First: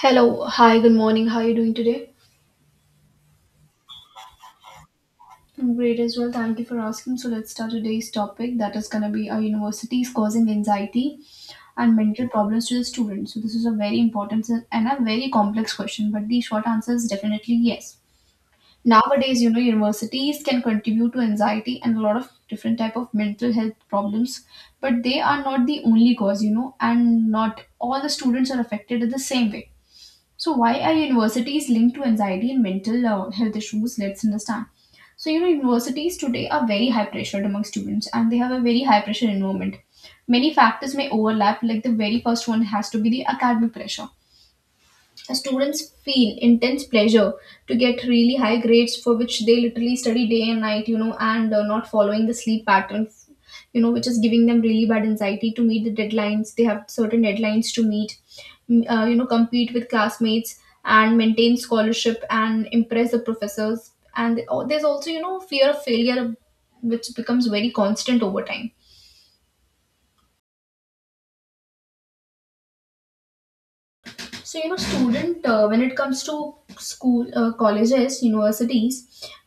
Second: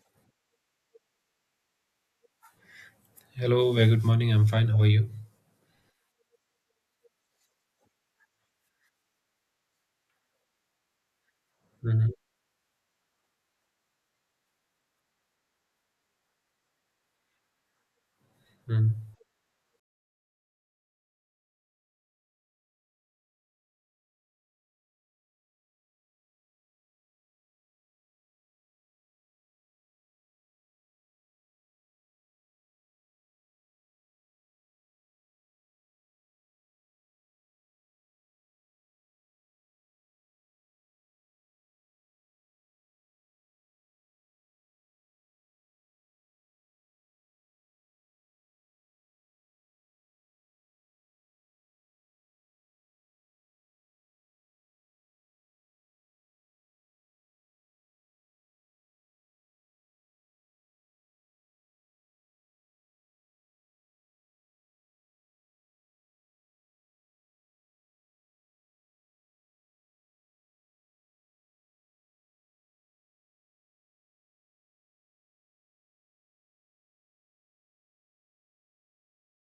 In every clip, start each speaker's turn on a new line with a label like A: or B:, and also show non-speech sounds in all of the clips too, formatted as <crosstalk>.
A: Hello, hi, good morning. How are you doing today?
B: Hello, very good morning. I'm fine. How are you?
A: I'm great as well. Thank you for asking. So let's start today's topic, that is going to be our universities causing anxiety and
B: Mhm,
A: mental problems to the students. So this is a very important and a very complex question, but the short answer is definitely yes.
B: mhm.
A: Nowadays, you know, universities can contribute to anxiety and a lot of different type of mental health problems, but they are not the only cause, you know, and not all the students are affected in the same way. So why are universities linked to anxiety and mental health issues? Let's understand. So you know universities today are very high pressured among students, and they have a very high pressure environment. Many factors may overlap. Like the very first one has to be the academic pressure. Students feel intense pleasure to get really high grades, for which they literally study day and night, you know, and not following the sleep pattern, you know, which is giving them really bad anxiety to meet the deadlines. They have certain deadlines to meet, you know, compete with classmates and maintain scholarship and impress the professors. And oh, there's also, you know, fear of failure, which becomes very constant over time. So, you know, student, when it comes to school, colleges, universities,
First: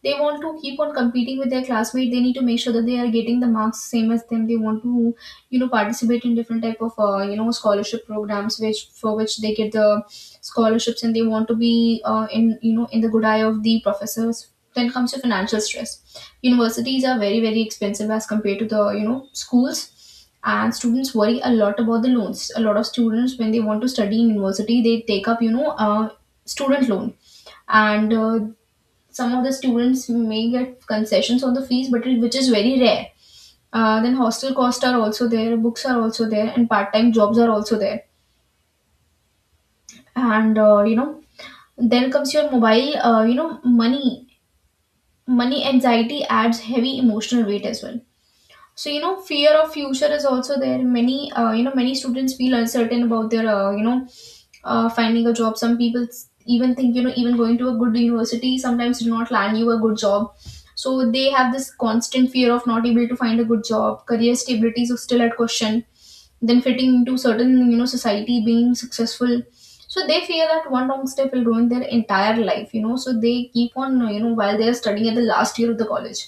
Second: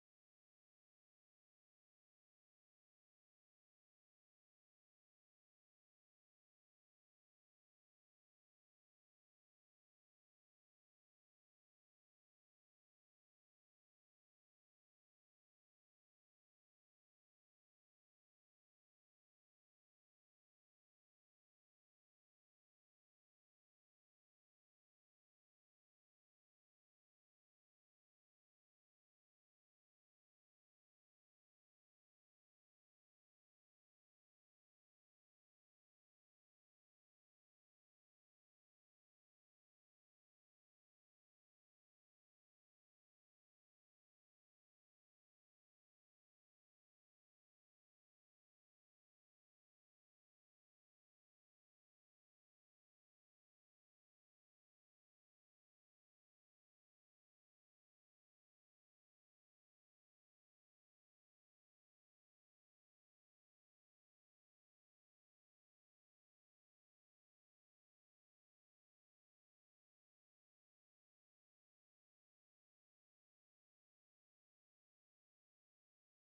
A: they want to keep on competing with their classmates. They need to make sure that they are getting the marks same as them. They want to, you know, participate in different type of you know scholarship programs, which for which they get the scholarships, and they want to be in, you know, in the good eye of the professors. Then comes to financial stress. Universities are very very expensive as compared to the, you know, schools, and students worry a lot about the loans. A lot of students, when they want to study in university, they take up, you know, student loan. And some of the students may get concessions on the fees, but it, which is very rare. Then hostel costs are also there, books are also there, and part-time jobs are also there. And you know, then comes your mobile. You know, money anxiety adds heavy emotional weight as well. So you know fear of future is also there. Many you know many students feel uncertain about their you know finding a job. Some people even think, you know, even going to a good university sometimes do not land you a good job. So they have this constant fear of not able to find a good job. Career stability is still at question. Then fitting into certain, you know, society, being successful. So they fear that one wrong step will ruin their entire life, you know. So they keep on, you know, while they are studying at the last year of the college,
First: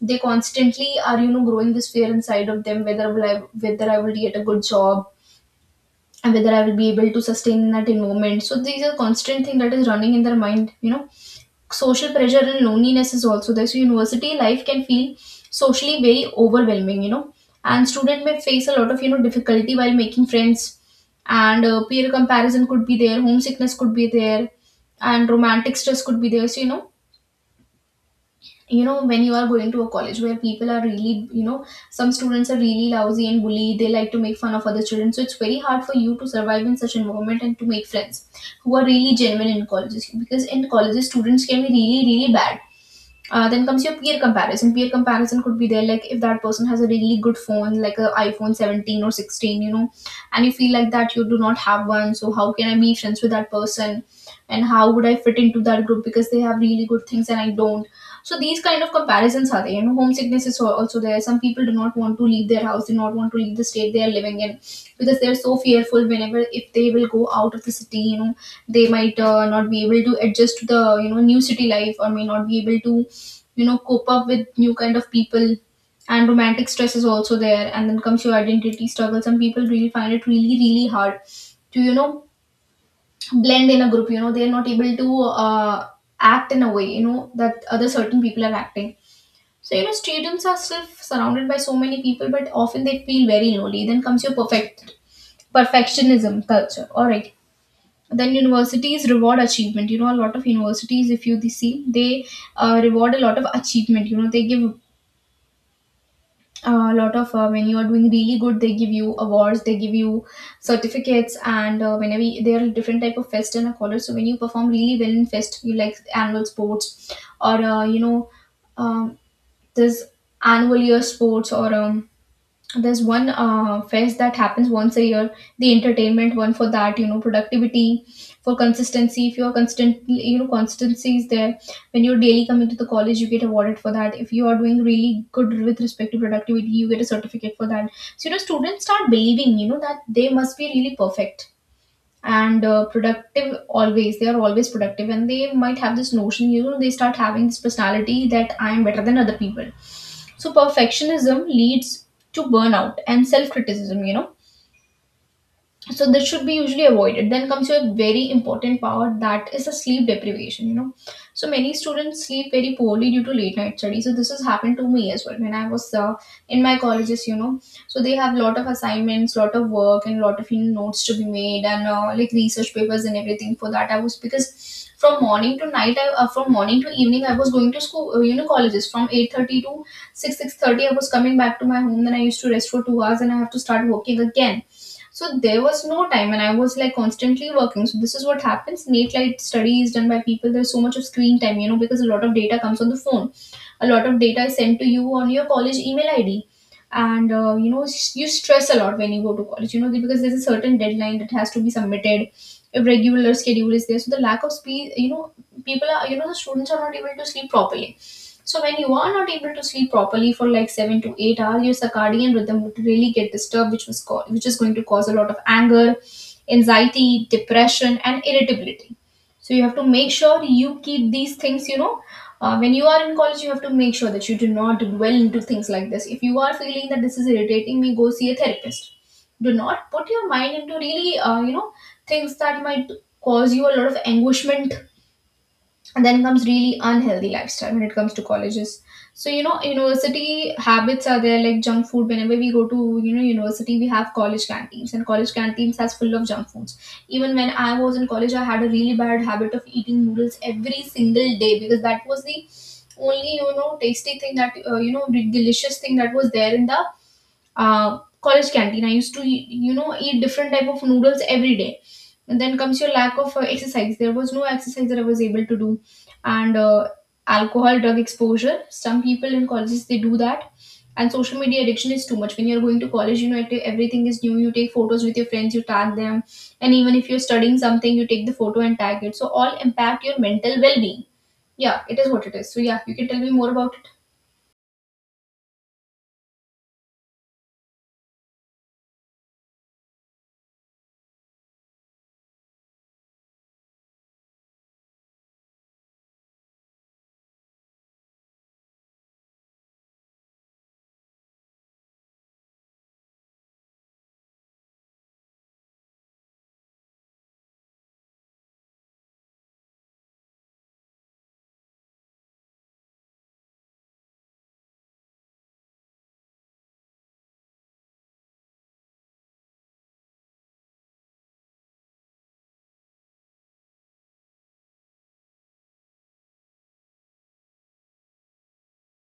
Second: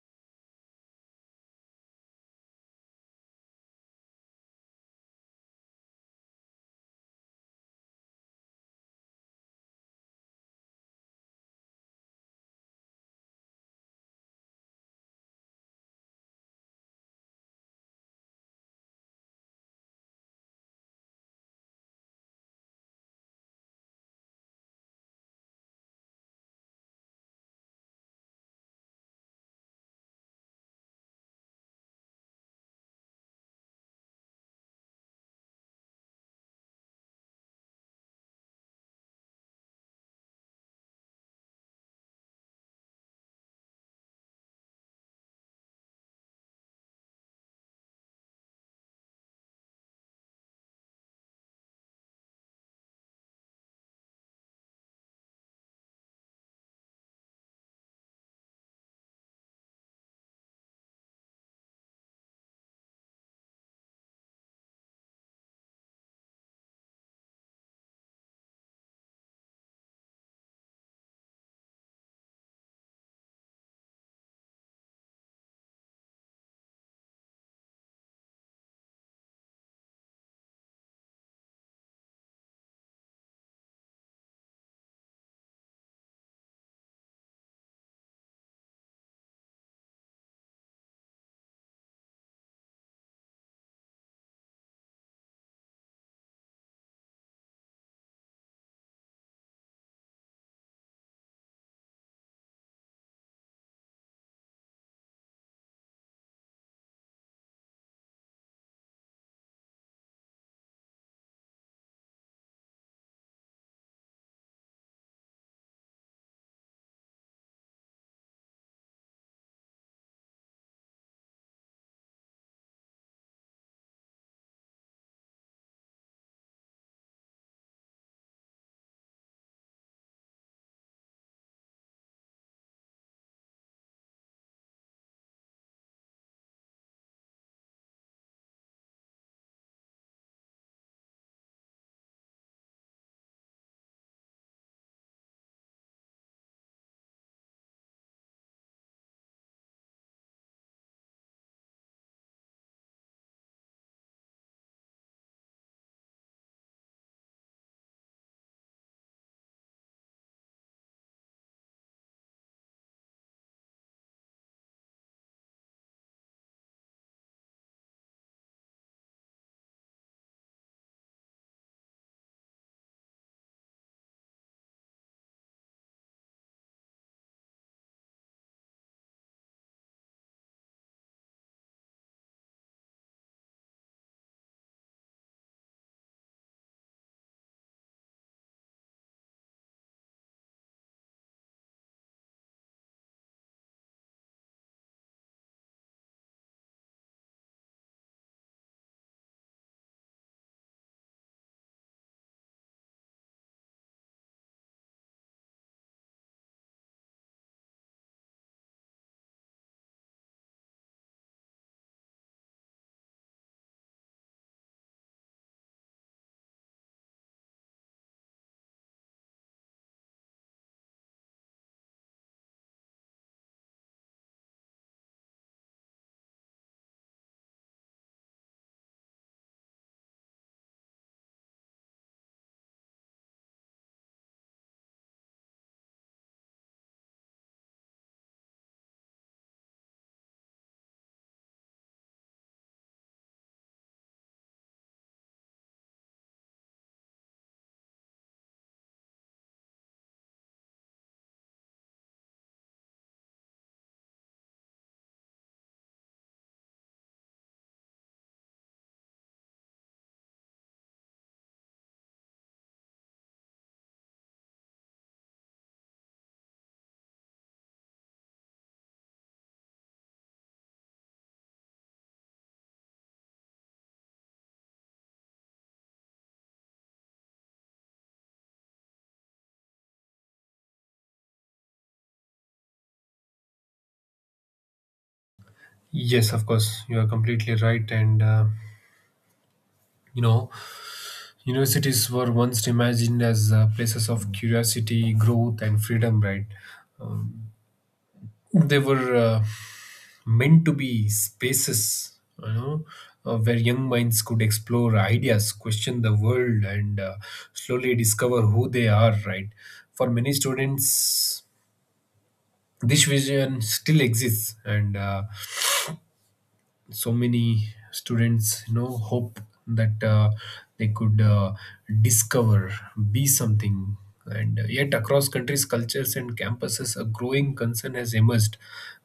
A: they constantly are, you know, growing this fear inside of them, whether I will get a good job, and whether I will be able to sustain in that environment. So these are constant thing that is running in their mind. You know, social pressure and loneliness is also there. So university life can feel socially very overwhelming. You know, and student may face a lot of, you know, difficulty while making friends, and peer comparison could be there, homesickness could be there, and romantic stress could be there. So you know when you are going to a college where people are really, you know, some students are really lousy and bully, they like to make fun of other children. So it's very hard for you to survive in such environment and to make friends who are really genuine in colleges, because in colleges students can be really really bad. Then comes your peer comparison. Peer comparison could be there, like if that person has a really good phone, like a iPhone 17 or 16, you know, and you feel like that you do not have one, so how can I be friends with that person, and how would I fit into that group because they have really good things and I don't. So these kind of comparisons are there. You know, homesickness is also there. Some people do not want to leave their house, do not want to leave the state they are living in, because they are so fearful. Whenever if they will go out of the city, you know, they might not be able to adjust to the, you know, new city life, or may not be able to, you know, cope up with new kind of people. And romantic stress is also there. And then comes your identity struggle. Some people really find it really really hard to, you know, blend in a group, you know, they're not able to uh, act in a way, you know, that other certain people are acting. So you know stadiums are still surrounded by so many people, but often they feel very lonely. Then comes your perfectionism culture. All right. Then universities reward achievement, you know. A lot of universities, if you see, they reward a lot of achievement. You know, they give a lot of when you are doing really good, they give you awards, they give you certificates, and whenever you, there are different type of fest and a college. So when you perform really well in fest, you like annual sports or you know, um, this annual year sports, or there's one fest that happens once a year, the entertainment one. For that, you know, productivity, for consistency, if you're constantly, you know, constancy is there, when you're daily coming to the college, you get awarded for that. If you are doing really good with respect to productivity, you get a certificate for that. So you know students start believing, you know, that they must be really perfect and productive always, they are always productive, and they might have this notion, you know, they start having this personality that I am better than other people. So perfectionism leads to burnout and self criticism, you know. So this should be usually avoided. Then comes your very important power, that is the sleep deprivation, you know. So many students sleep very poorly due to late night study. So this has happened to me as well, when I was in my colleges, you know. So they have lot of assignments, lot of work, and lot of, you know, notes to be made, and like research papers and everything. For that I was, because from morning to night from morning to evening I was going to school you know colleges from 8:30 to 6 6:30. I was coming back to my home, then I used to rest for 2 hours, and I have to start working again. So there was no time, and I was like constantly working. So this is what happens. Late night study is done by people. There's so much of screen time, you know, because a lot of data comes on the phone. A lot of data is sent to you on your college email ID, and you know you stress a lot when you go to college. You know because there's a certain deadline that has to be submitted. Irregular schedule is there, so the lack of speed, you know, people are you know the students are not able to sleep properly. So when you are not able to sleep properly for like 7 to 8 hours your circadian rhythm would really get disturbed, which is going to cause a lot of anger, anxiety, depression and irritability. So you have to make sure you keep these things, you know. When you are in college, you have to make sure that you do not dwell into things like this. If you are feeling that this is irritating me, go see a therapist. Do not put your mind into really you know things that might cause you a lot of anguishment. And then comes really unhealthy lifestyle when it comes to colleges. So you know university habits are there, like junk food. Whenever we go to, you know, university, we have college canteens, and college canteens has full of junk foods. Even when I was in college, I had a really bad habit of eating noodles every single day, because that was the only, you know, tasty thing that you know, the delicious thing that was there in the college canteen. I used to, you know, eat different type of noodles every day. And then comes your lack of exercise. There was no exercise that I was able to do, and alcohol, drug exposure. Some people in colleges they do that, and social media addiction is too much. When you're going to college, you know it, everything is new. You take photos with your friends, you tag them, and even if you're studying something, you take the photo and tag it. So all impact your mental well-being. Yeah, it is what it is. So yeah, you can tell me more about it.
B: Yes, of course. You are completely right. And, you know, universities were once imagined as places of curiosity, growth, and freedom, right? They were meant to be spaces, you know, where young minds could explore ideas, question the world, and slowly discover who they are, right? For many students, this vision still exists, and so many students hope that they could discover, be something. And Yet across countries, cultures, and campuses, a growing concern has emerged:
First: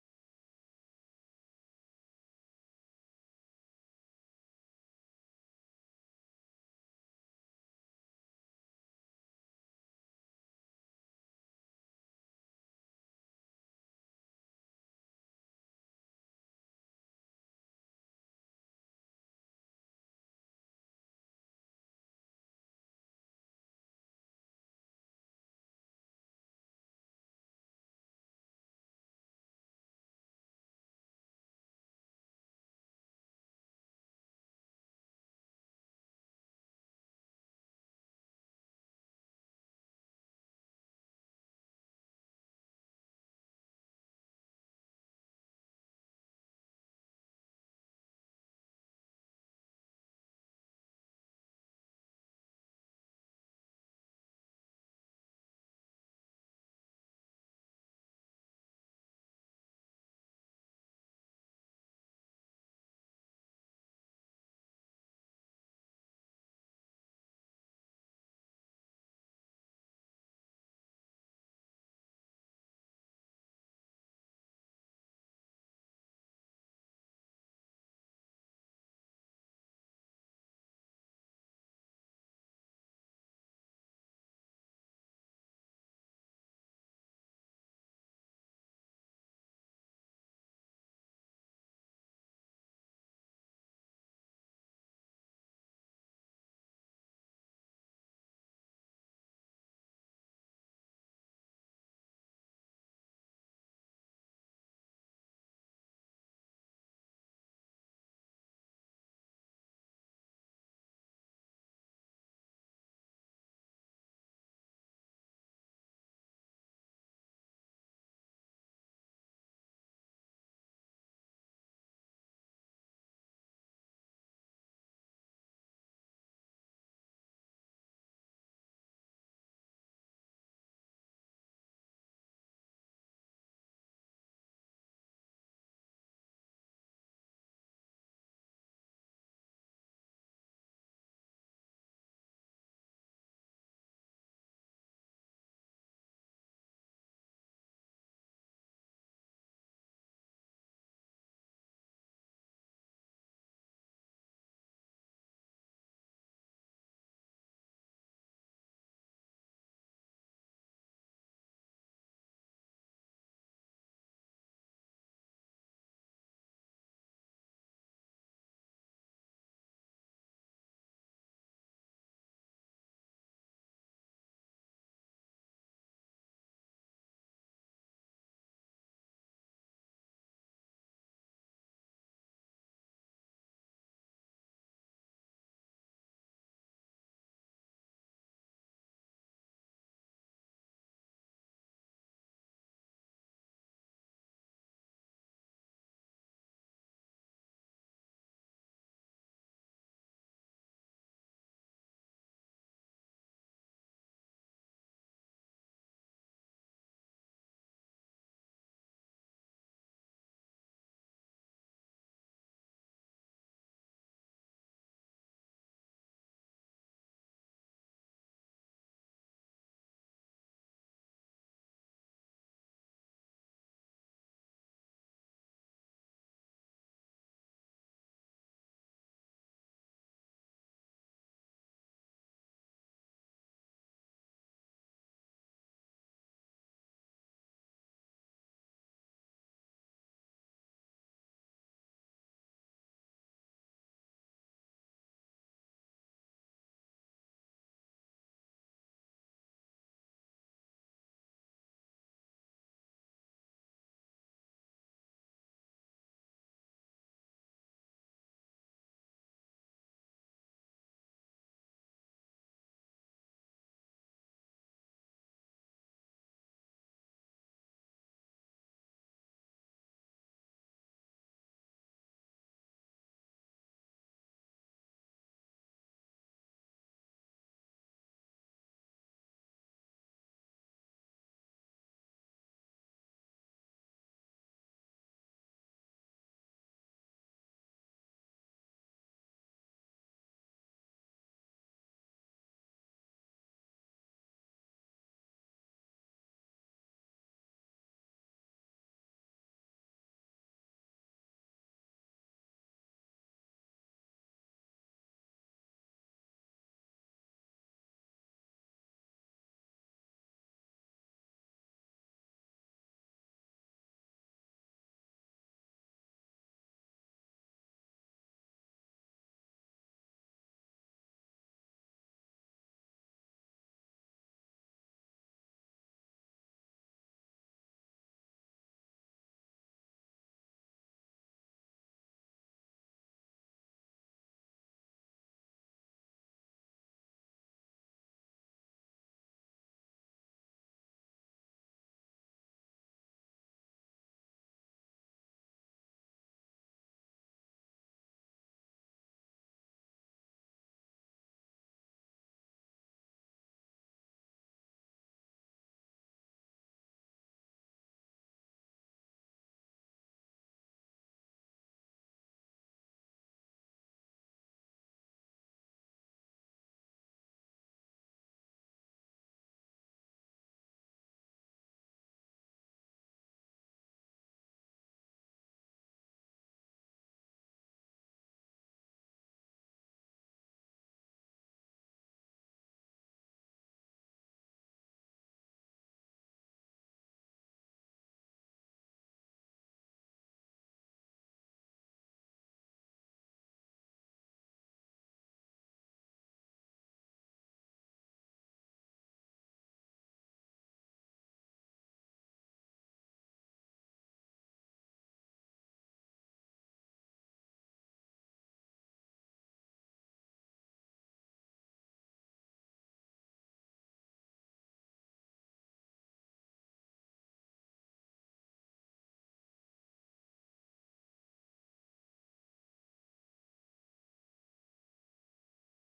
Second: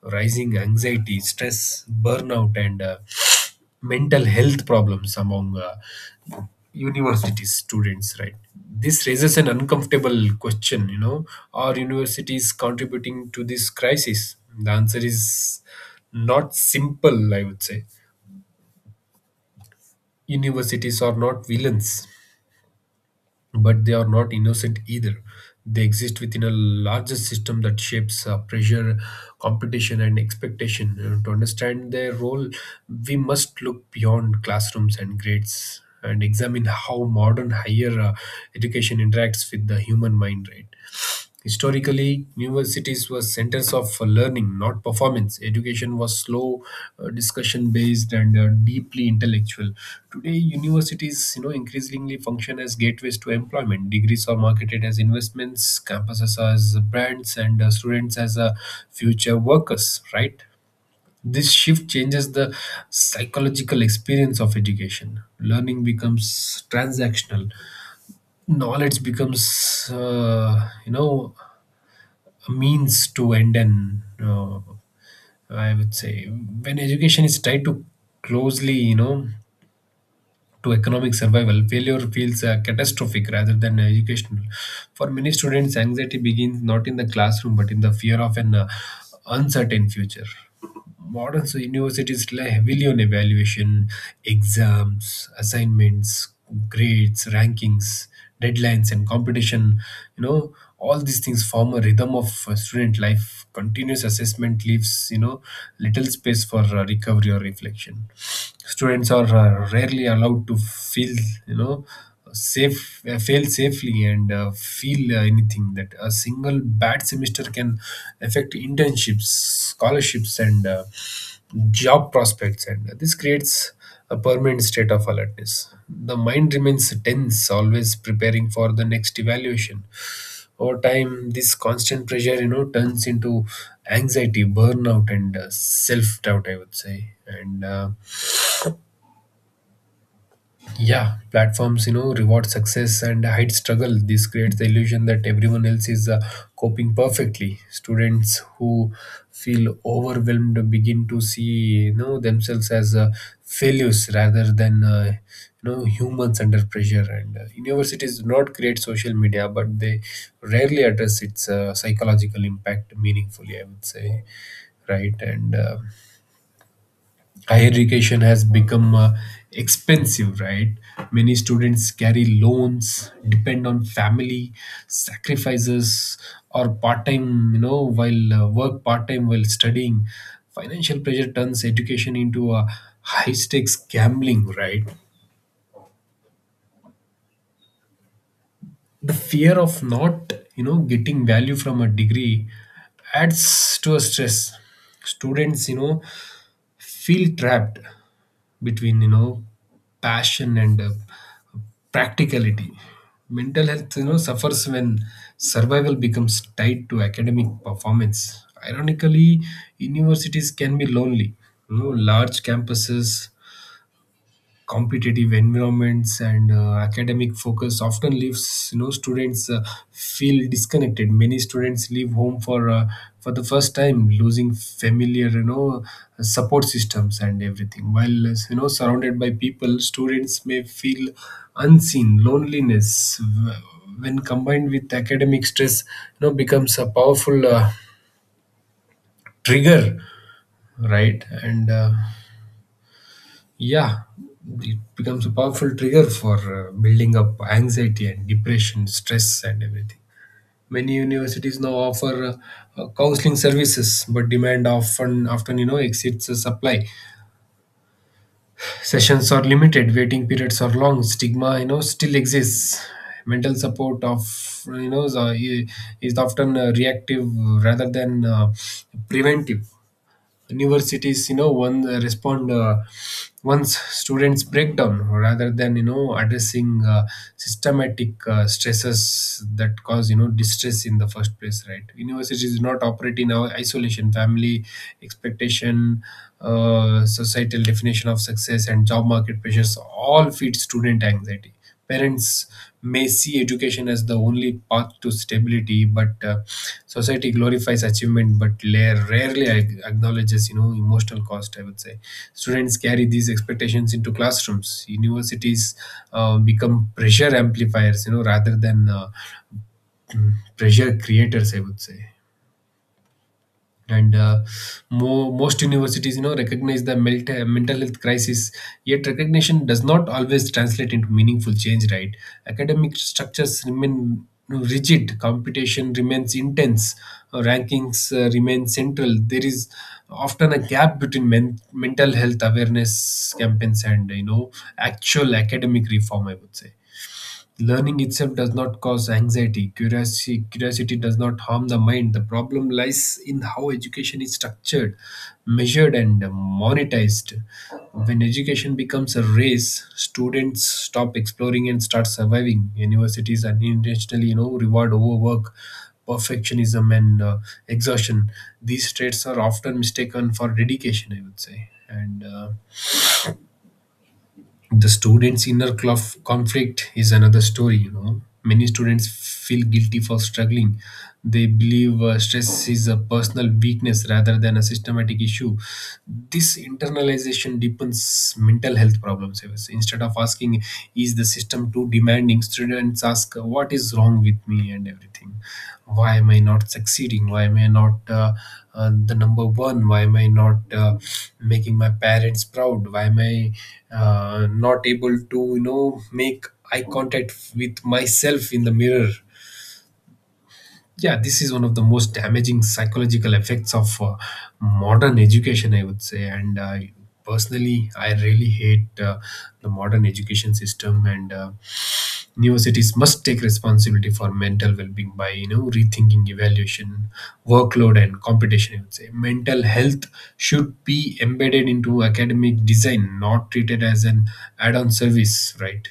B: rising anxiety, stress, burnout, and mental health problems among university students, right? This raises an uncomfortable question, you know. Are universities contributing to this crisis? The answer is not simple, I would say. Universities are not villains, but they are not innocent either. They exist within a larger system that shapes pressure, competition, and expectation. You know, to understand their role, we must look beyond classrooms and grades and examine how modern higher education interacts with the human mind, right? Historically, universities were centers of learning, not performance. Education was slow, discussion based, and deeply intellectual. Today, universities, you know, increasingly function as gateways to employment. Degrees are marketed as investments, campuses as brands, and students as future workers, right? This shift changes the psychological experience of education. Learning becomes transactional. Knowledge becomes, means to end, an I would say. When education is tied to closely, you know, to economic survival, failure feels catastrophic rather than educational. For many students, anxiety begins not in the classroom but in the fear of an uncertain future. Modern universities rely heavily on evaluation: exams, assignments, grades, rankings, deadlines, and competition. You know, all these things form a rhythm of student life. Continuous assessment leaves, you know, little space for recovery or reflection. Students are rarely allowed to feel, you know, safe, fail safely, and feel anything, that a single bad semester can affect internships, scholarships, and job prospects. And this creates a permanent state of alertness. The mind remains tense, always preparing for the next evaluation. Over time, this constant pressure, you know, turns into anxiety, burnout, and self doubt, I would say. And Yeah, platforms, you know, reward success and hide struggle. This creates the illusion that everyone else is coping perfectly. Students who feel overwhelmed begin to see, you know, themselves as failures rather than, humans under pressure. And universities do not create social media, but they rarely address its psychological impact meaningfully, I would say, right? And higher education has become expensive, right? Many students carry loans, depend on family sacrifices, or part time, you know, while work part time while studying. Financial pressure turns education into a high stakes gambling, right? The fear of not, you know, getting value from a degree adds to a stress. Students, you know, feel trapped between, you know, passion and practicality. Mental health, you know, suffers when survival becomes tied to academic performance. Ironically, universities can be lonely, you know. Large campuses, competitive environments, and academic focus often leaves, you know, students feel disconnected. Many students leave home for the first time, losing familiar, you know, support systems and everything. While, you know, surrounded by people, students may feel unseen. Loneliness, when combined with academic stress, you know, becomes a powerful trigger, right? and Yeah, it becomes a powerful trigger for building up anxiety and depression, stress, and everything. Many universities now offer counseling services, but demand often, you know, exceeds the supply. Sessions are limited, waiting periods are long, stigma, you know, still exists. Mental support of, you know, is often reactive rather than preventive. Universities, you know, one respond once students break down, rather than, you know, addressing systematic stresses that cause, you know, distress in the first place, right? Universities do not operate in our isolation. Family expectation, societal definition of success, and job market pressures all feed student anxiety. Parents may see education as the only path to stability, but society glorifies achievement but rarely acknowledges, you know, emotional cost, I would say. Students carry these expectations into classrooms. Universities become pressure amplifiers, you know, rather than pressure creators, I would say. and uh, Most universities, you know, recognize the mental health crisis, yet recognition does not always translate into meaningful change, right? Academic structures remain rigid, competition remains intense, rankings remain central. There is often a gap between mental health awareness campaigns and, you know, actual academic reform, I would say. Learning itself does not cause anxiety. Curiosity does not harm the mind. The problem lies in how education is structured, measured, and monetized. When education becomes a race, students stop exploring and start surviving. Universities unintentionally, you know, reward overwork, perfectionism, and exhaustion. These traits are often mistaken for dedication, I would say. And The students inner conflict is another story, you know. Many students feel guilty for struggling. They believe stress is a personal weakness rather than a systematic issue. This internalization deepens mental health problems. Instead of asking, is the system too demanding, students ask, what is wrong with me, and everything. Why am I not succeeding? Why am I not the number one? Why am I not making my parents proud? Why am I not able to, you know, make eye contact with myself in the mirror? Yeah, this is one of the most damaging psychological effects of modern education, I would say. And Personally, I really hate the modern education system. And Universities must take responsibility for mental well-being by, you know, rethinking evaluation, workload, and competition, I would say. Mental health should be embedded into academic design, not treated as an add-on service, right?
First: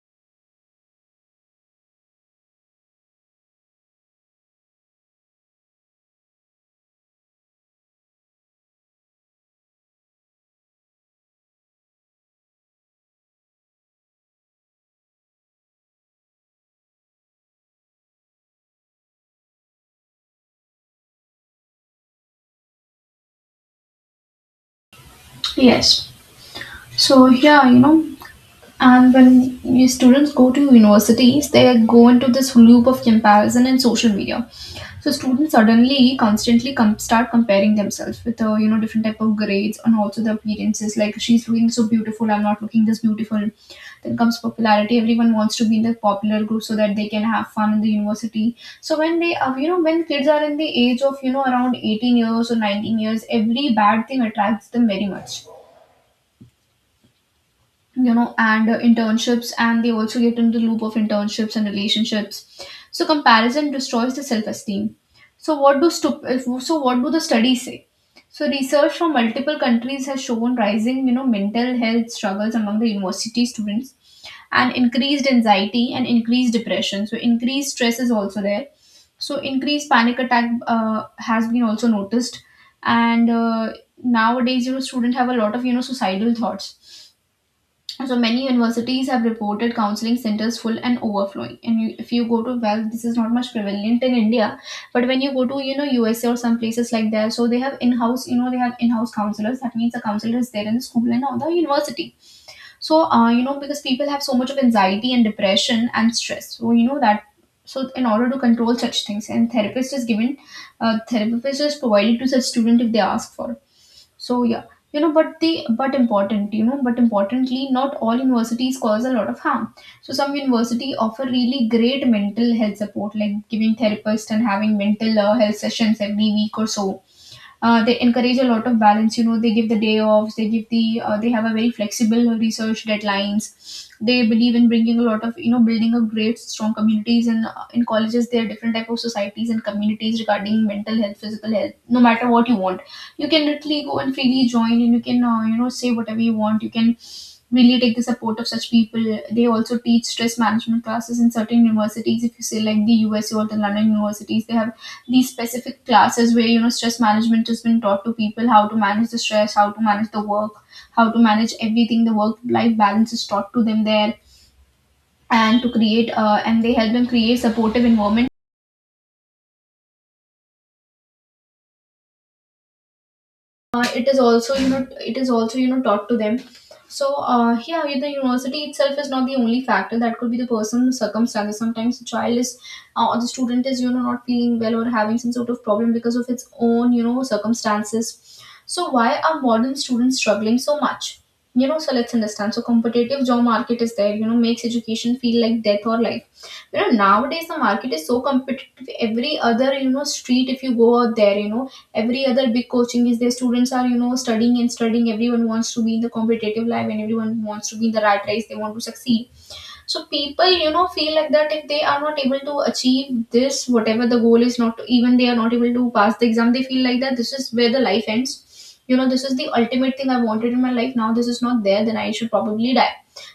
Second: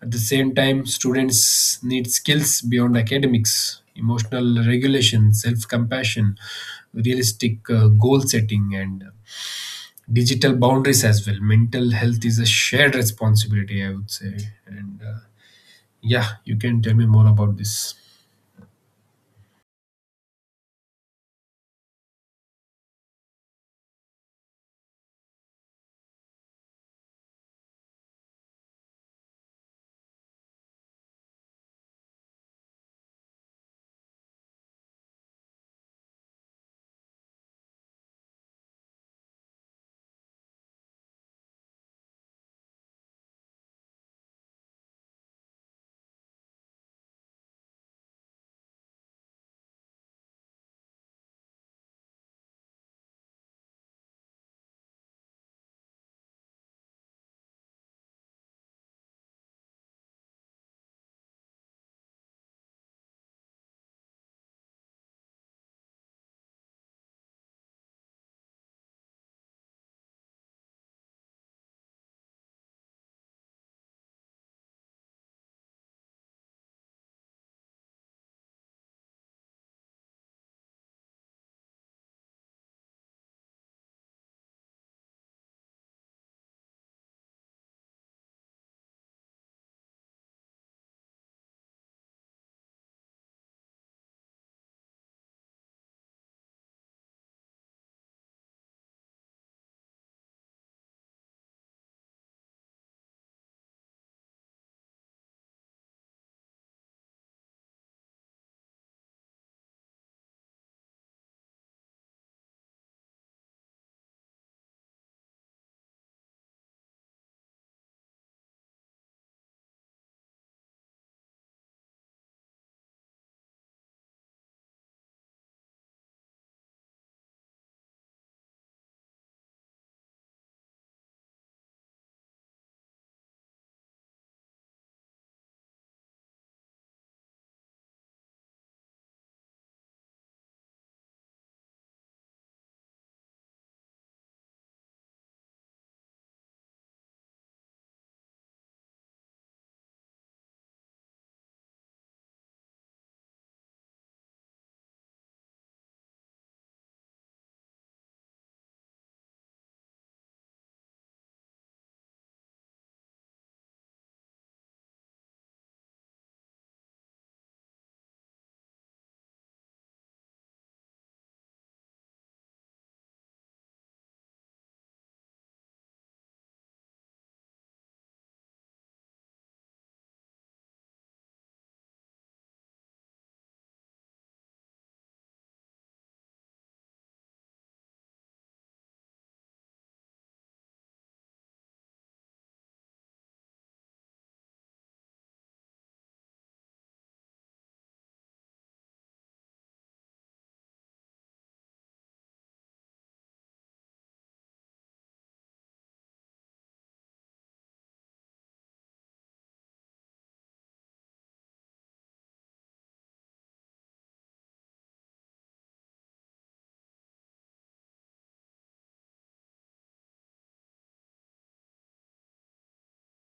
B: At the same time, students need skills beyond academics: emotional regulation, self-compassion, realistic goal setting, and digital boundaries as well. Mental health is a shared responsibility, I would say. And Yeah, you can tell me more about this.
A: Yes. So yeah, and when you students go to universities, they go into this loop of comparison and social media. So students suddenly constantly start comparing themselves with different type of grades and also the appearances. Like she's looking so beautiful, I'm not looking this beautiful. Then comes popularity. Everyone wants to be in the popular group so that they can have fun in the university. So when they are you know when kids are in the age of around 18 years or 19 years, every bad thing attracts them very much. You know and Internships, and they also get into the loop of internships and relationships, so comparison destroys the self-esteem. So what do stu- if- so what do the studies say? So research from multiple countries has shown rising, mental health struggles among the university students, and increased anxiety and increased depression. So increased stress is also there. So increased panic attack has been also noticed. And Nowadays, students have a lot of, suicidal thoughts. So many universities have reported counseling centers full and overflowing. If you go to, well, this is not much prevalent in India, but when you go to, USA or some places like that, so they have in-house, they have in-house counselors. That means the counselor is there in the school and not the university. So because people have so much of anxiety and depression and stress, so you know that so in order to control such things, and therapist is given. Therapist is provided to such student if they ask for. So yeah, you know but the but important you know but importantly, not all universities cause a lot of harm. So some university offer really great mental health support, like giving therapists and having mental health sessions every week or so. They encourage a lot of balance. They give the day offs. They give the They have a very flexible research deadlines. They believe in bringing a lot of, building a great strong communities. And in colleges, there are different type of societies and communities regarding mental health, physical health. No matter what you want, you can literally go and freely join, and you can, say whatever you want. You can really take the support of such people. They also teach stress management classes in certain universities. If you say like the USU or the London universities, they have these specific classes where, stress management has been taught to people: how to manage the stress, how to manage the work, how to manage everything. The work life balance is taught to them there, and to create and they help them create supportive environment. uh, it is also you know it is also, taught to them. So yeah, the university itself is not the only factor. That could be the personal circumstances. Sometimes the child is, or the student is, not feeling well or having some sort of problem because of its own, circumstances. So why are modern students struggling so much? So let's understand. So competitive job market is there, makes education feel like death or life. Nowadays, the market is so competitive. Every other, street if you go out there, every other big coaching is their. Students are, studying and studying. Everyone wants to be in the competitive life, and everyone wants to be in the rat race. They want to succeed. So people, feel like that if they are not able to achieve this, whatever the goal is, not even they are not able to pass the exam, they feel like that this is where the life ends. This is the ultimate thing I wanted in my life. Now this is not there, then I should probably die.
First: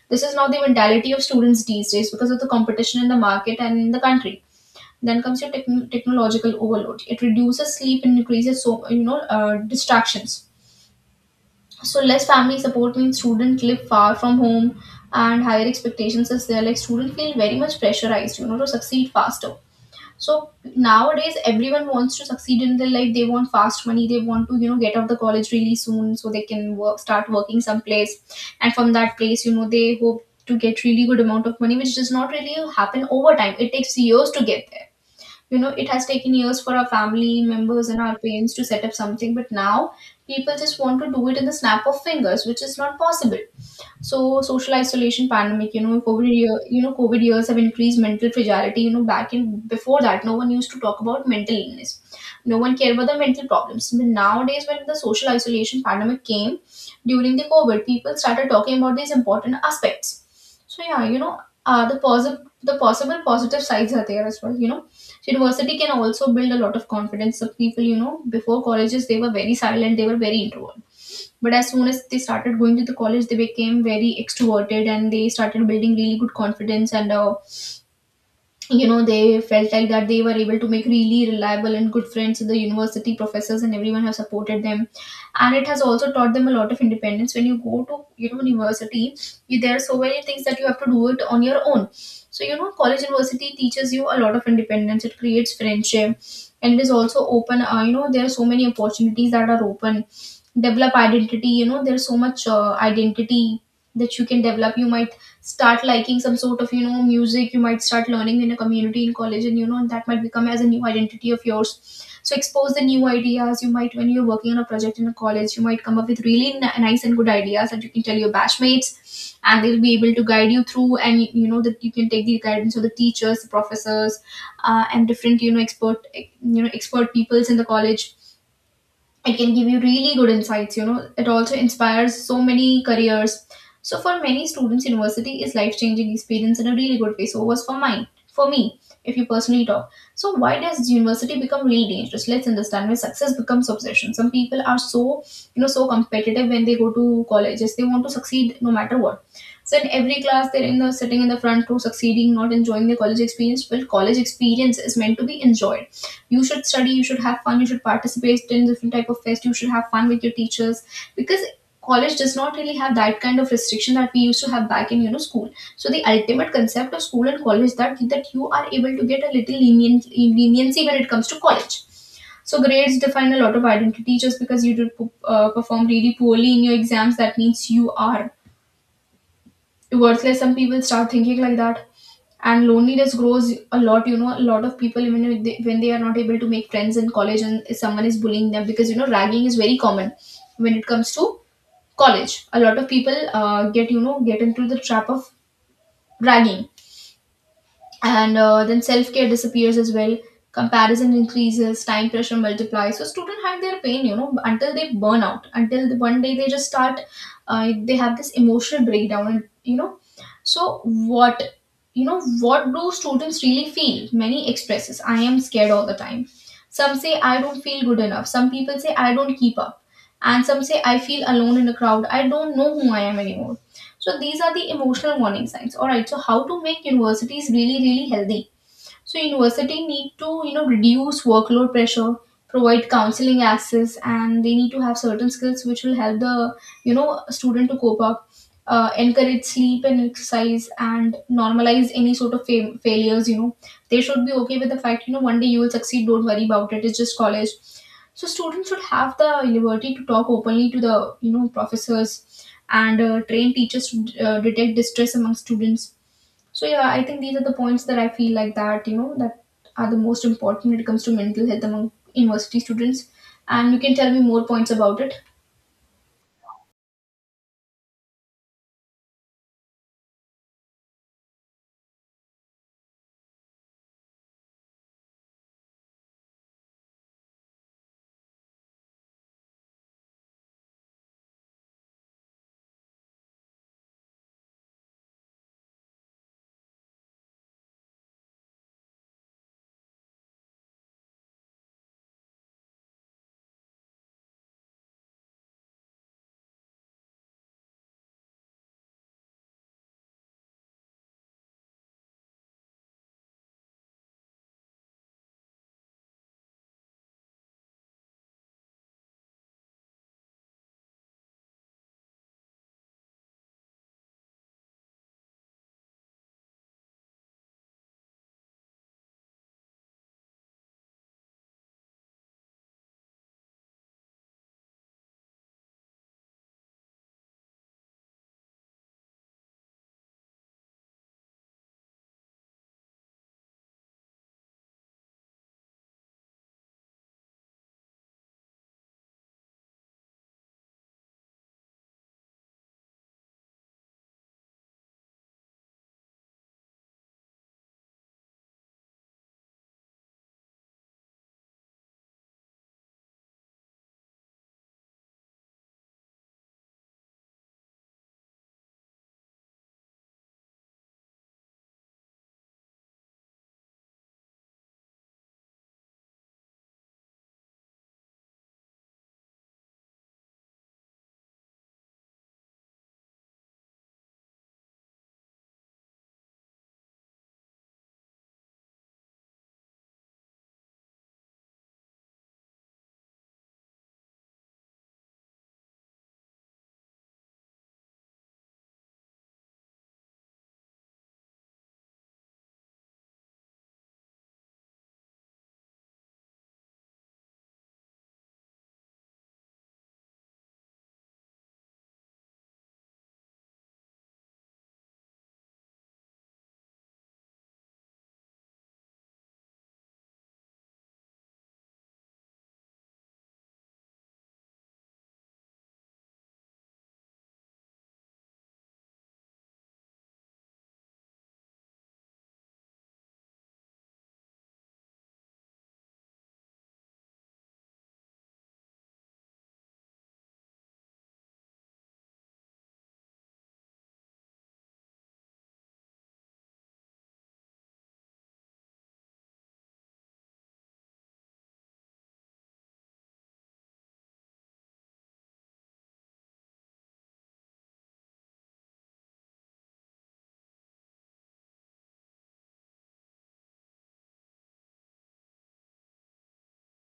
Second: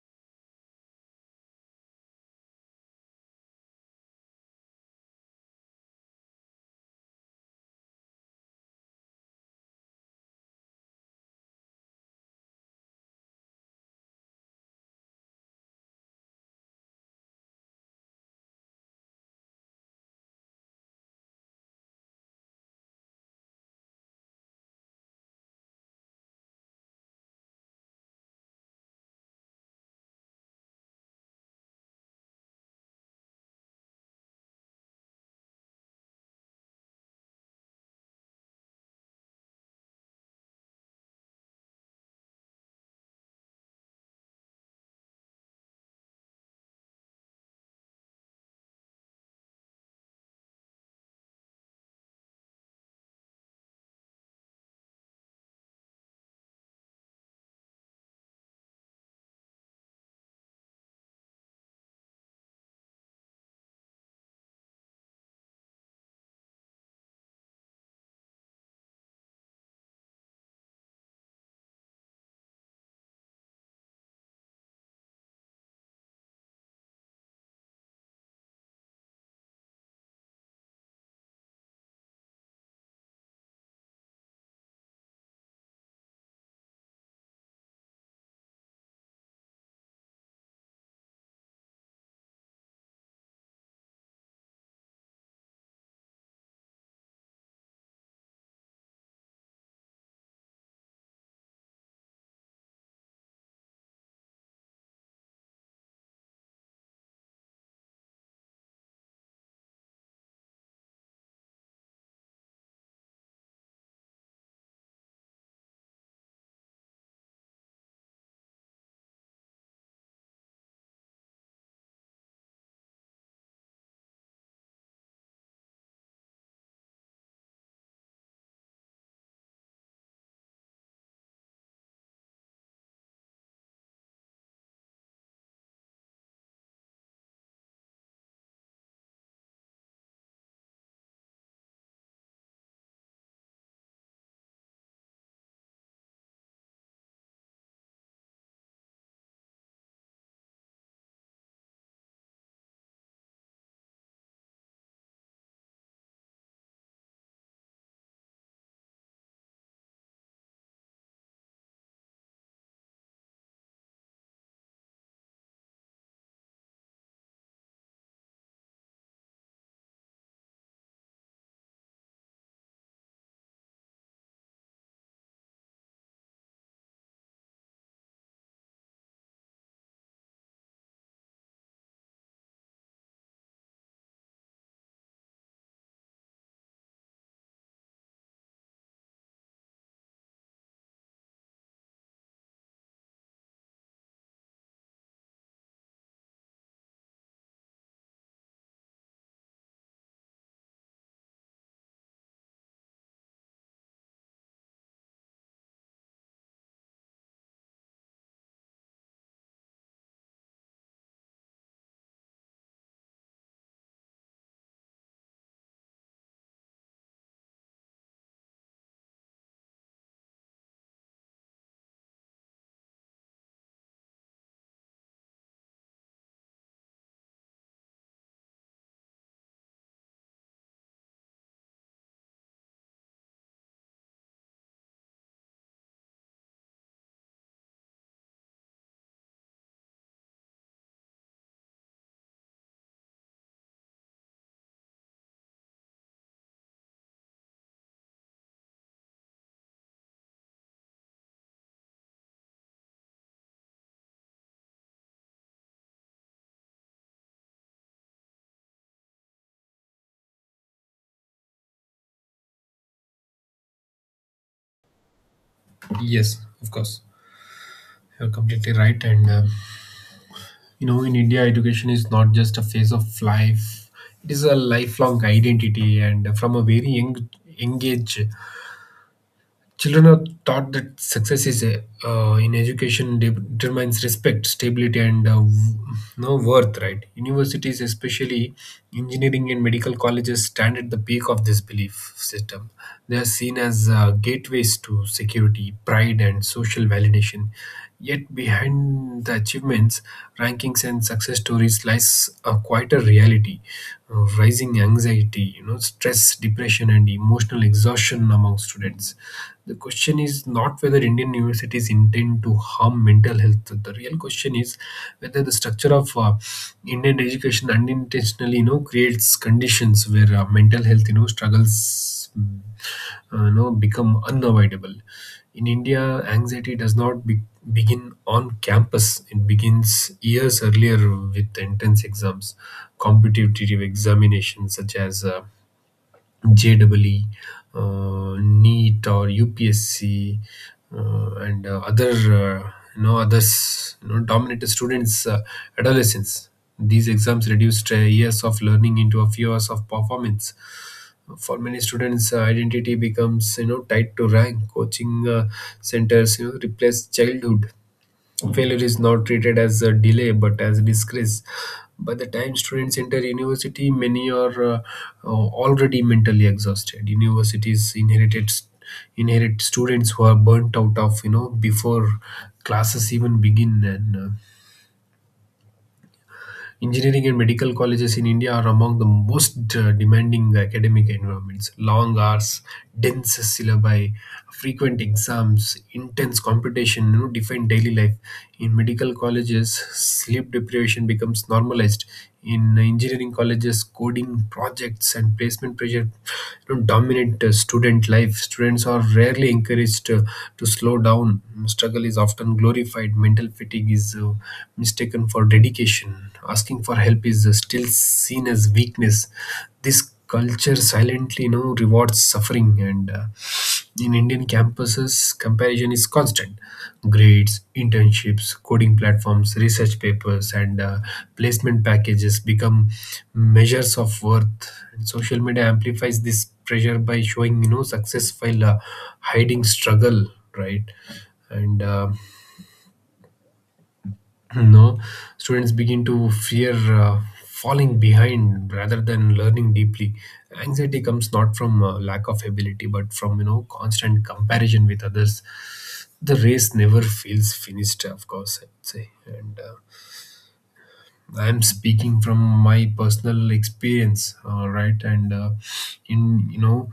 A: This is not the mentality of students these days, because of the competition in the market and in the country. Then comes your technological overload. It reduces sleep and increases, so, distractions. So less family support means students live far from home, and higher expectations is there. Like students feel very much pressurized, you know, to succeed faster. So nowadays, everyone wants to succeed in their life. They want fast money. They want to, get out of the college really soon, so they can work start working someplace, and from that place, they hope to get really good amount of money, which does not really happen over time. It takes years to get there. It has taken years for our family members and our parents to set up something, but now people just want to do it in the snap of fingers, which is not possible. So social isolation, pandemic, you know, COVID year, you know, COVID years have increased mental fragility. You know, back in before that, no one used to talk about mental illness. No one cared about the mental problems. But nowadays, when the social isolation pandemic came during the COVID, people started talking about these important aspects. So yeah, you know, the possible positive sides are there as well. You know, so university can also build a lot of confidence of people. You know, before colleges, they were very silent. They were very introvert, but as soon as they started going to the college, they became very extroverted and they started building really good confidence. And they felt like that they were able to make really reliable and good friends. The university professors and everyone have supported them, and it has also taught them a lot of independence. When you go to, university, there are so many things that you have to do it on your own. So you know, college university teaches you a lot of independence. It creates friendship, and it is also open. You know, there are so many opportunities that are open. Develop identity. There's so much identity that you can develop. You might start liking some sort of, music. You might start learning in a community in college, and that might become as a new identity of yours. So expose the new ideas. You might, when you're working on a project in a college, you might come up with really nice and good ideas that you can tell your batchmates, and they'll be able to guide you through. And that you can take the guidance of the teachers, the professors, and different, expert peoples in the college. It can give you really good insights. It also inspires so many careers. So for many students, university is life changing experience in a really good way. So was for mine. For me, if you personally talk, so why does university become really dangerous? Let's understand. Why success becomes obsession? Some people are so, so competitive, when they go to colleges, they want to succeed no matter what. So in every class, they're in the sitting in the front row, succeeding, not enjoying the college experience. Well, college experience is meant to be enjoyed. You should study, you should have fun, you should participate in different type of fest, you should have fun with your teachers. Because college does not really have that kind of restriction that we used to have back in, school. So the ultimate concept of school and college, that you are able to get a little lenient, leniency when it comes to college. So grades define a lot of identity. Just because you did perform really poorly in your exams, that means you are worthless. Some people start thinking like that. And loneliness grows a lot. A lot of people, even when they are not able to make friends in college and someone is bullying them, because, ragging is very common when it comes to college. A lot of people get, get into the trap of ragging. And then self-care disappears as well. Comparison increases, time pressure multiplies, so students hide their pain, until they burn out, until the one day they just start, they have this emotional breakdown. And so what, what do students really feel? Many expresses, "I am scared all the time." Some say, "I don't feel good enough." Some people say, "I don't keep up." And some say, "I feel alone in a crowd. I don't know who I am anymore." So these are the emotional warning signs. All right. So how to make universities really really healthy? So university need to, reduce workload pressure, provide counseling access, and they need to have certain skills which will help the, student to cope up. Encourage sleep and exercise and normalize any sort of failures. They should be okay with the fact, one day you will succeed, don't worry about it, it's just college. So students should have the liberty to talk openly to the, professors. And train teachers to detect distress among students. So yeah, I think these are the points that I feel like that, you know, that are the most important when it comes to mental health among university students. And you can tell me more points about it.
B: Yes, of course. You're completely right. And in India, education is not just a phase of life, it is a lifelong identity. And from a very young age, children are taught that success is a, in education determines respect, stability, and no worth, right? Universities, especially engineering and medical colleges, stand at the peak of this belief system. They are seen as gateways to security, pride, and social validation. Yet, behind the achievements, rankings, and success stories lies a quieter reality: rising anxiety, you know, stress, depression, and emotional exhaustion among students. The question is not whether Indian universities intend to harm mental health. The real question is whether the structure of Indian education unintentionally, you know, creates conditions where mental health, you know, struggles, you know, become unavoidable. In India, anxiety does not begin on campus. It begins years earlier with entrance exams, competitive examinations such as. JEE, NEET, or UPSC, and other you know others, you know, dominated students' adolescence. These exams reduced years of learning into a few hours of performance. For many students, identity becomes, you know, tied to rank. Coaching centers, you know, replace childhood. Failure is not treated as a delay but as a disgrace. By the time students enter university, many are uh, already mentally exhausted. Universities inherit students who are burnt out of, you know, before classes even begin. And Engineering and medical colleges in India are among the most demanding academic environments. Long hours, dense syllabi, frequent exams, intense competition, you know, define daily life. In medical colleges, sleep deprivation becomes normalized. In engineering colleges, coding projects, grades, and placement pressure, you know, dominate student life. Students are rarely encouraged to slow down. Struggle is often glorified. Mental fatigue is mistaken for dedication. Asking for help is still seen as weakness. This culture silently, you know, rewards suffering. And In Indian campuses, comparison is constant. Grades, internships, coding platforms, research papers, and placement packages become measures of worth. And social media amplifies this pressure by showing, you know, success while hiding struggle, right? And <clears throat> no, students begin to fear falling behind rather than learning deeply. Anxiety comes not from lack of ability but from constant comparison with others. The race never feels finished, of course, I'd say. And I'm speaking from my personal experience, all right? and in you know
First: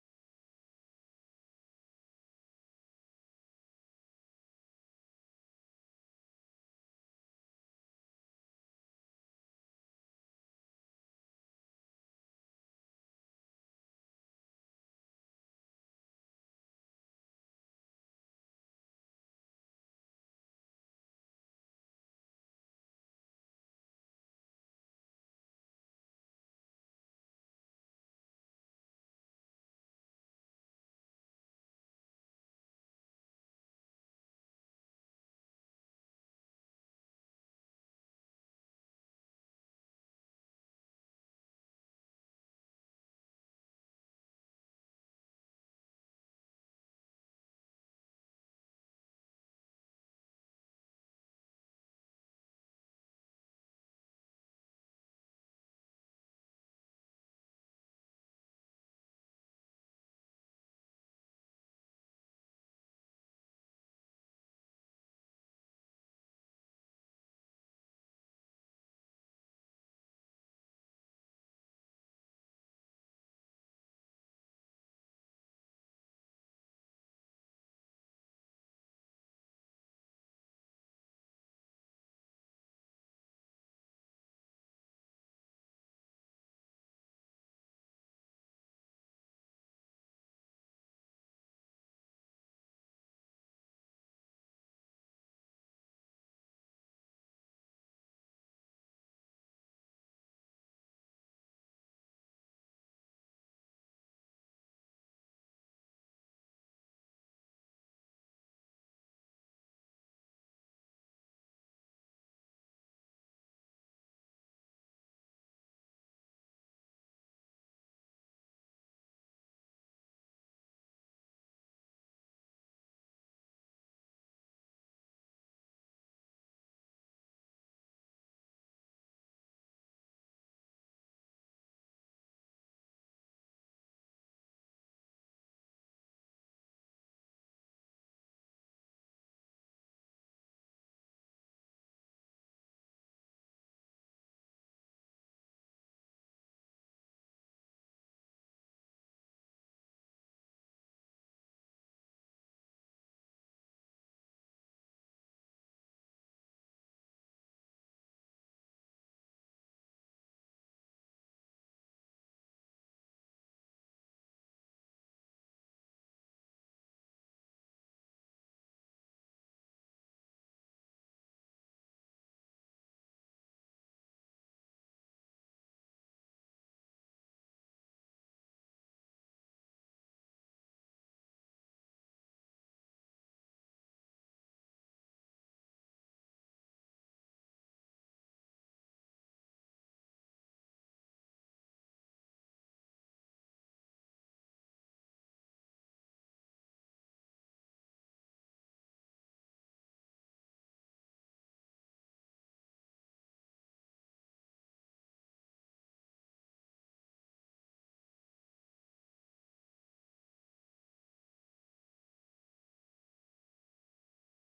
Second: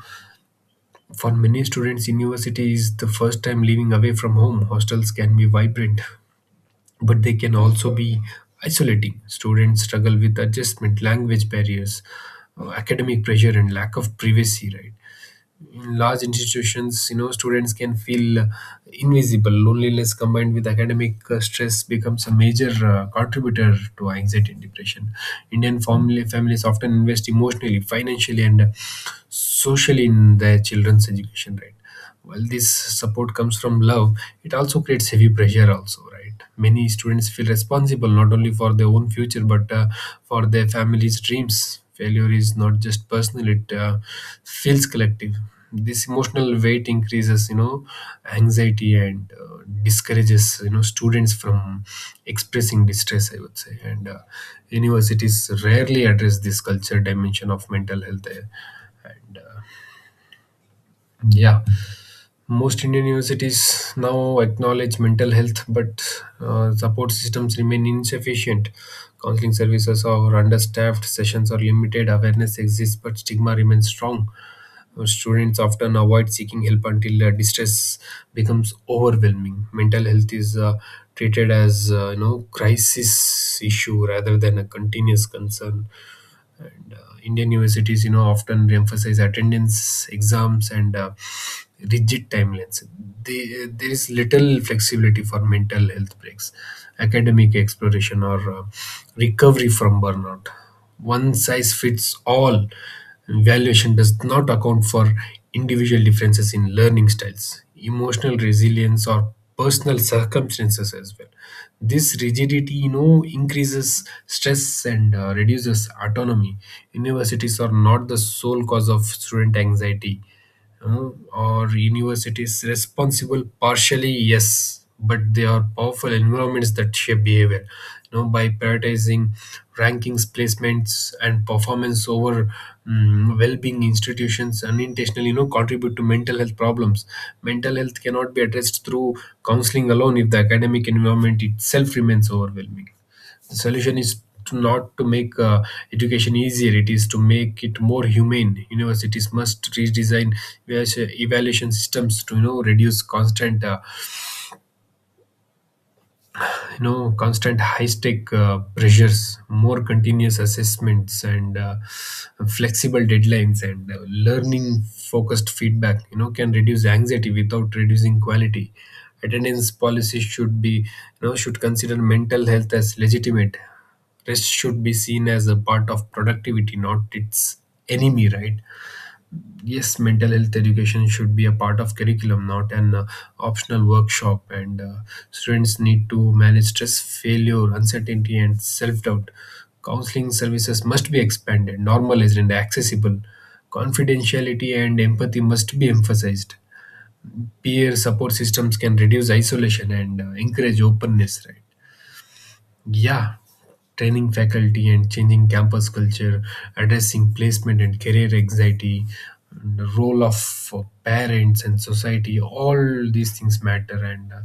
B: For many students, university is the first time living away from home. Hostels can be vibrant, but they can also be isolating. Students struggle with adjustment, language barriers, academic pressure, and lack of privacy, right? In large institutions, you know, students can feel invisible. Loneliness combined with academic stress becomes a major contributor to anxiety and depression. Indian family families often invest emotionally, financially, and socially in their children's education, right? While this support comes from love, it also creates heavy pressure also, right? Many students feel responsible not only for their own future but for their family's dreams. Failure is not just personal, it feels collective. This emotional weight increases, you know, anxiety and discourages, you know, students from expressing distress, I would say. And universities rarely address this culture dimension of mental health and yeah. Most Indian universities now acknowledge mental health, but support systems remain insufficient. Counseling services are understaffed, sessions are limited, awareness exists, but stigma remains strong. Students often avoid seeking help until distress becomes overwhelming. Mental health is treated as you know, crisis issue rather than a continuous concern. And Indian universities, you know, often emphasize attendance, exams, and rigid timelines. There is little flexibility for mental health breaks, academic exploration, or recovery from burnout. One size fits all evaluation does not account for individual differences in learning styles, emotional resilience, or personal circumstances as well. This rigidity, you know, increases stress and reduces autonomy. Universities are not the sole cause of student anxiety. uh, or universities responsible? Partially, yes, but they are powerful environments that shape behavior. You know, by prioritizing rankings, placements, and performance over well-being, institutions unintentionally, you know, contribute to mental health problems. Mental health cannot be addressed through counseling alone if the academic environment itself remains overwhelming. The solution is to not to make education easier, it is to make it more humane. Universities must redesign evaluation systems to, you know, reduce constant constant high stake pressures. More continuous assessments and flexible deadlines and learning focused feedback, you know, can reduce anxiety without reducing quality. Attendance policies should be, you know, should consider mental health as legitimate. Rest should be seen as a part of productivity, not its enemy, right? Yes, mental health education should be a part of curriculum, not an optional workshop. And students need to manage stress, failure, uncertainty, and self doubt. Counseling services must be expanded, normalized, and accessible. Confidentiality and empathy must be emphasized. Peer support systems can reduce isolation and encourage openness, right? Yeah, training faculty and changing campus culture, addressing placement and career anxiety, and the role of parents and society, all these things matter. And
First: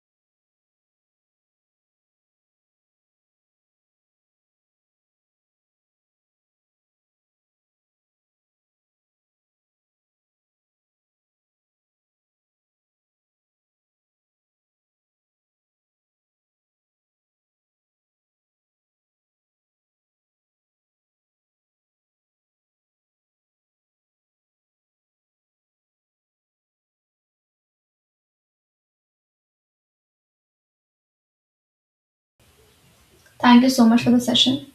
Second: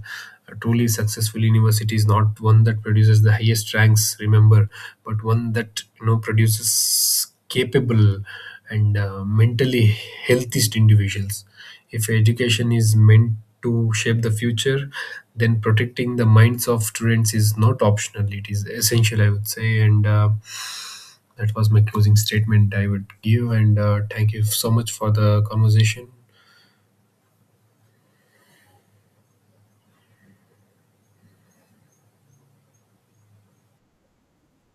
B: a truly successful university is not one that produces the highest ranks, remember, but one that, you know, produces capable and mentally healthiest individuals. If education is meant to shape the future, then protecting the minds of students is not optional, it is essential, I would say. And that was my closing statement I would give. And thank you so much for the conversation.
A: Thank you so much for the session.